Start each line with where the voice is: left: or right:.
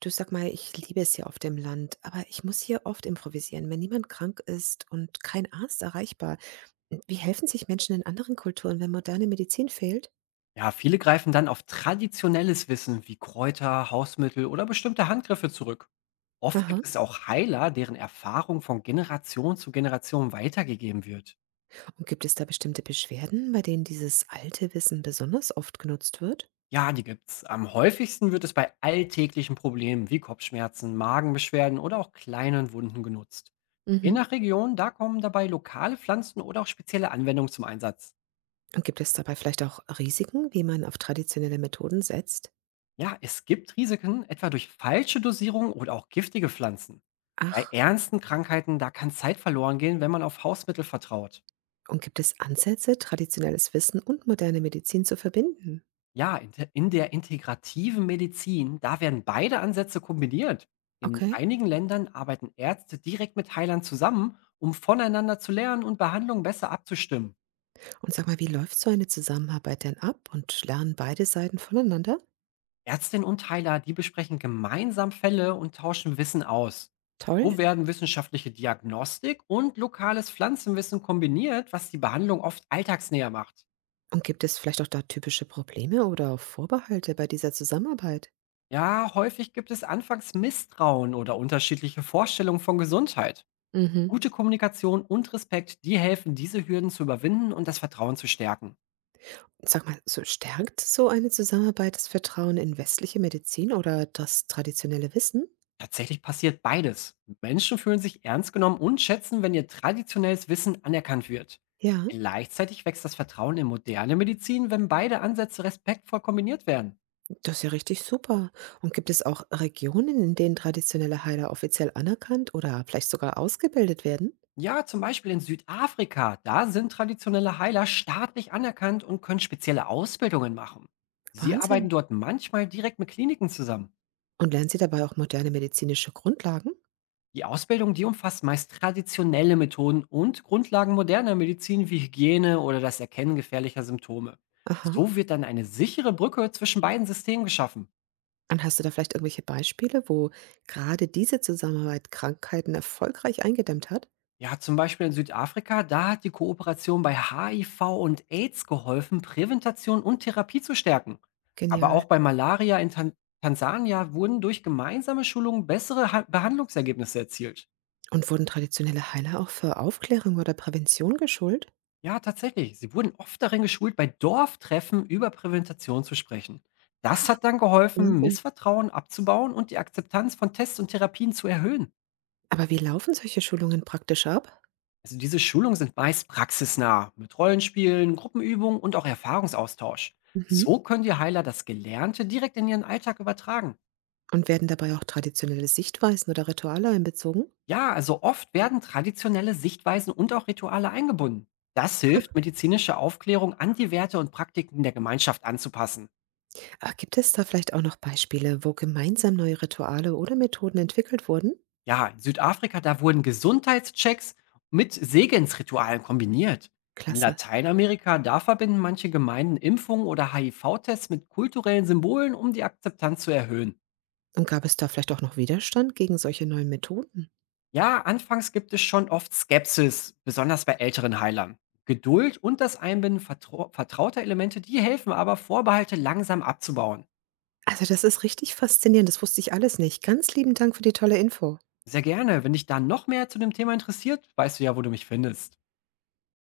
right: Du, sag mal, ich liebe es hier auf dem Land, aber ich muss hier oft improvisieren, wenn niemand krank ist und kein Arzt erreichbar. Wie helfen sich Menschen in anderen Kulturen, wenn moderne Medizin fehlt?
left: Ja, viele greifen dann auf traditionelles Wissen wie Kräuter, Hausmittel oder bestimmte Handgriffe zurück. Oft
right: Aha.
left: gibt es auch Heiler, deren Erfahrung von Generation zu Generation weitergegeben wird.
right: Und gibt es da bestimmte Beschwerden, bei denen dieses alte Wissen besonders oft genutzt wird?
left: Ja, die gibt's. Am häufigsten wird es bei alltäglichen Problemen wie Kopfschmerzen, Magenbeschwerden oder auch kleinen Wunden genutzt. Je
right: Mhm.
left: nach Region, da kommen dabei lokale Pflanzen oder auch spezielle Anwendungen zum Einsatz.
right: Und gibt es dabei vielleicht auch Risiken, wie man auf traditionelle Methoden setzt?
left: Ja, es gibt Risiken, etwa durch falsche Dosierung oder auch giftige Pflanzen. Bei
right: Ach.
left: ernsten Krankheiten, da kann Zeit verloren gehen, wenn man auf Hausmittel vertraut.
right: Und gibt es Ansätze, traditionelles Wissen und moderne Medizin zu verbinden?
left: Ja, in der integrativen Medizin, da werden beide Ansätze kombiniert. In
right: Okay.
left: einigen Ländern arbeiten Ärzte direkt mit Heilern zusammen, um voneinander zu lernen und Behandlungen besser abzustimmen.
right: Und sag mal, wie läuft so eine Zusammenarbeit denn ab und lernen beide Seiten voneinander?
left: Ärztin und Heiler, die besprechen gemeinsam Fälle und tauschen Wissen aus.
right: Toll.
left: So werden wissenschaftliche Diagnostik und lokales Pflanzenwissen kombiniert, was die Behandlung oft alltagsnäher macht.
right: Und gibt es vielleicht auch da typische Probleme oder Vorbehalte bei dieser Zusammenarbeit?
left: Ja, häufig gibt es anfangs Misstrauen oder unterschiedliche Vorstellungen von Gesundheit.
right: Mhm.
left: Gute Kommunikation und Respekt, die helfen, diese Hürden zu überwinden und das Vertrauen zu stärken.
right: Sag mal, so stärkt so eine Zusammenarbeit das Vertrauen in westliche Medizin oder das traditionelle Wissen?
left: Tatsächlich passiert beides. Menschen fühlen sich ernst genommen und schätzen, wenn ihr traditionelles Wissen anerkannt wird.
right: Ja,
left: Gleichzeitig wächst das Vertrauen in moderne Medizin, wenn beide Ansätze respektvoll kombiniert werden.
right: das ist ja richtig super. Und gibt es auch Regionen, in denen traditionelle Heiler offiziell anerkannt oder vielleicht sogar ausgebildet werden?
left: Ja, zum Beispiel in Südafrika, da sind traditionelle Heiler staatlich anerkannt und können spezielle Ausbildungen machen. Sie arbeiten
right: Wahnsinn.
left: dort manchmal direkt mit Kliniken zusammen.
right: Und lernen Sie dabei auch moderne medizinische Grundlagen?
left: Die Ausbildung, die umfasst meist traditionelle Methoden und Grundlagen moderner Medizin wie Hygiene oder das Erkennen gefährlicher Symptome.
right: Aha.
left: So wird dann eine sichere Brücke zwischen beiden Systemen geschaffen.
right: Und hast du da vielleicht irgendwelche Beispiele, wo gerade diese Zusammenarbeit Krankheiten erfolgreich eingedämmt hat?
left: Ja, zum Beispiel in Südafrika, da hat die Kooperation bei HIV und AIDS geholfen, Prävention und Therapie zu stärken. Aber
right: Genial.
left: auch bei Malaria in Tansania wurden durch gemeinsame Schulungen bessere ha Behandlungsergebnisse erzielt.
right: Und wurden traditionelle Heiler auch für Aufklärung oder Prävention geschult?
left: Ja, tatsächlich. Sie wurden oft darin geschult, bei Dorftreffen über Prävention zu sprechen. Das hat dann geholfen,
right: Wahnsinn.
left: Missvertrauen abzubauen und die Akzeptanz von Tests und Therapien zu erhöhen.
right: Aber wie laufen solche Schulungen praktisch ab?
left: Also diese Schulungen sind meist praxisnah, mit Rollenspielen, Gruppenübungen und auch Erfahrungsaustausch.
right: Mhm.
left: So können die Heiler das Gelernte direkt in ihren Alltag übertragen.
right: Und werden dabei auch traditionelle Sichtweisen oder Rituale einbezogen?
left: Ja, also oft werden traditionelle Sichtweisen und auch Rituale eingebunden. Das hilft, medizinische Aufklärung an die Werte und Praktiken der Gemeinschaft anzupassen.
right: Ah, gibt es da vielleicht auch noch Beispiele, wo gemeinsam neue Rituale oder Methoden entwickelt wurden?
left: Ja, in Südafrika, da wurden Gesundheitschecks mit Segensritualen kombiniert. In
right: Klasse.
left: Lateinamerika, da verbinden manche Gemeinden Impfungen oder HIV-Tests mit kulturellen Symbolen, um die Akzeptanz zu erhöhen.
right: Und gab es da vielleicht auch noch Widerstand gegen solche neuen Methoden?
left: Ja, anfangs gibt es schon oft Skepsis, besonders bei älteren Heilern. Geduld und das Einbinden vertrauter Elemente, die helfen aber, Vorbehalte langsam abzubauen.
right: Also das ist richtig faszinierend, das wusste ich alles nicht. Ganz lieben Dank für die tolle Info.
left: Sehr gerne. Wenn dich da noch mehr zu dem Thema interessiert, weißt du ja, wo du mich findest.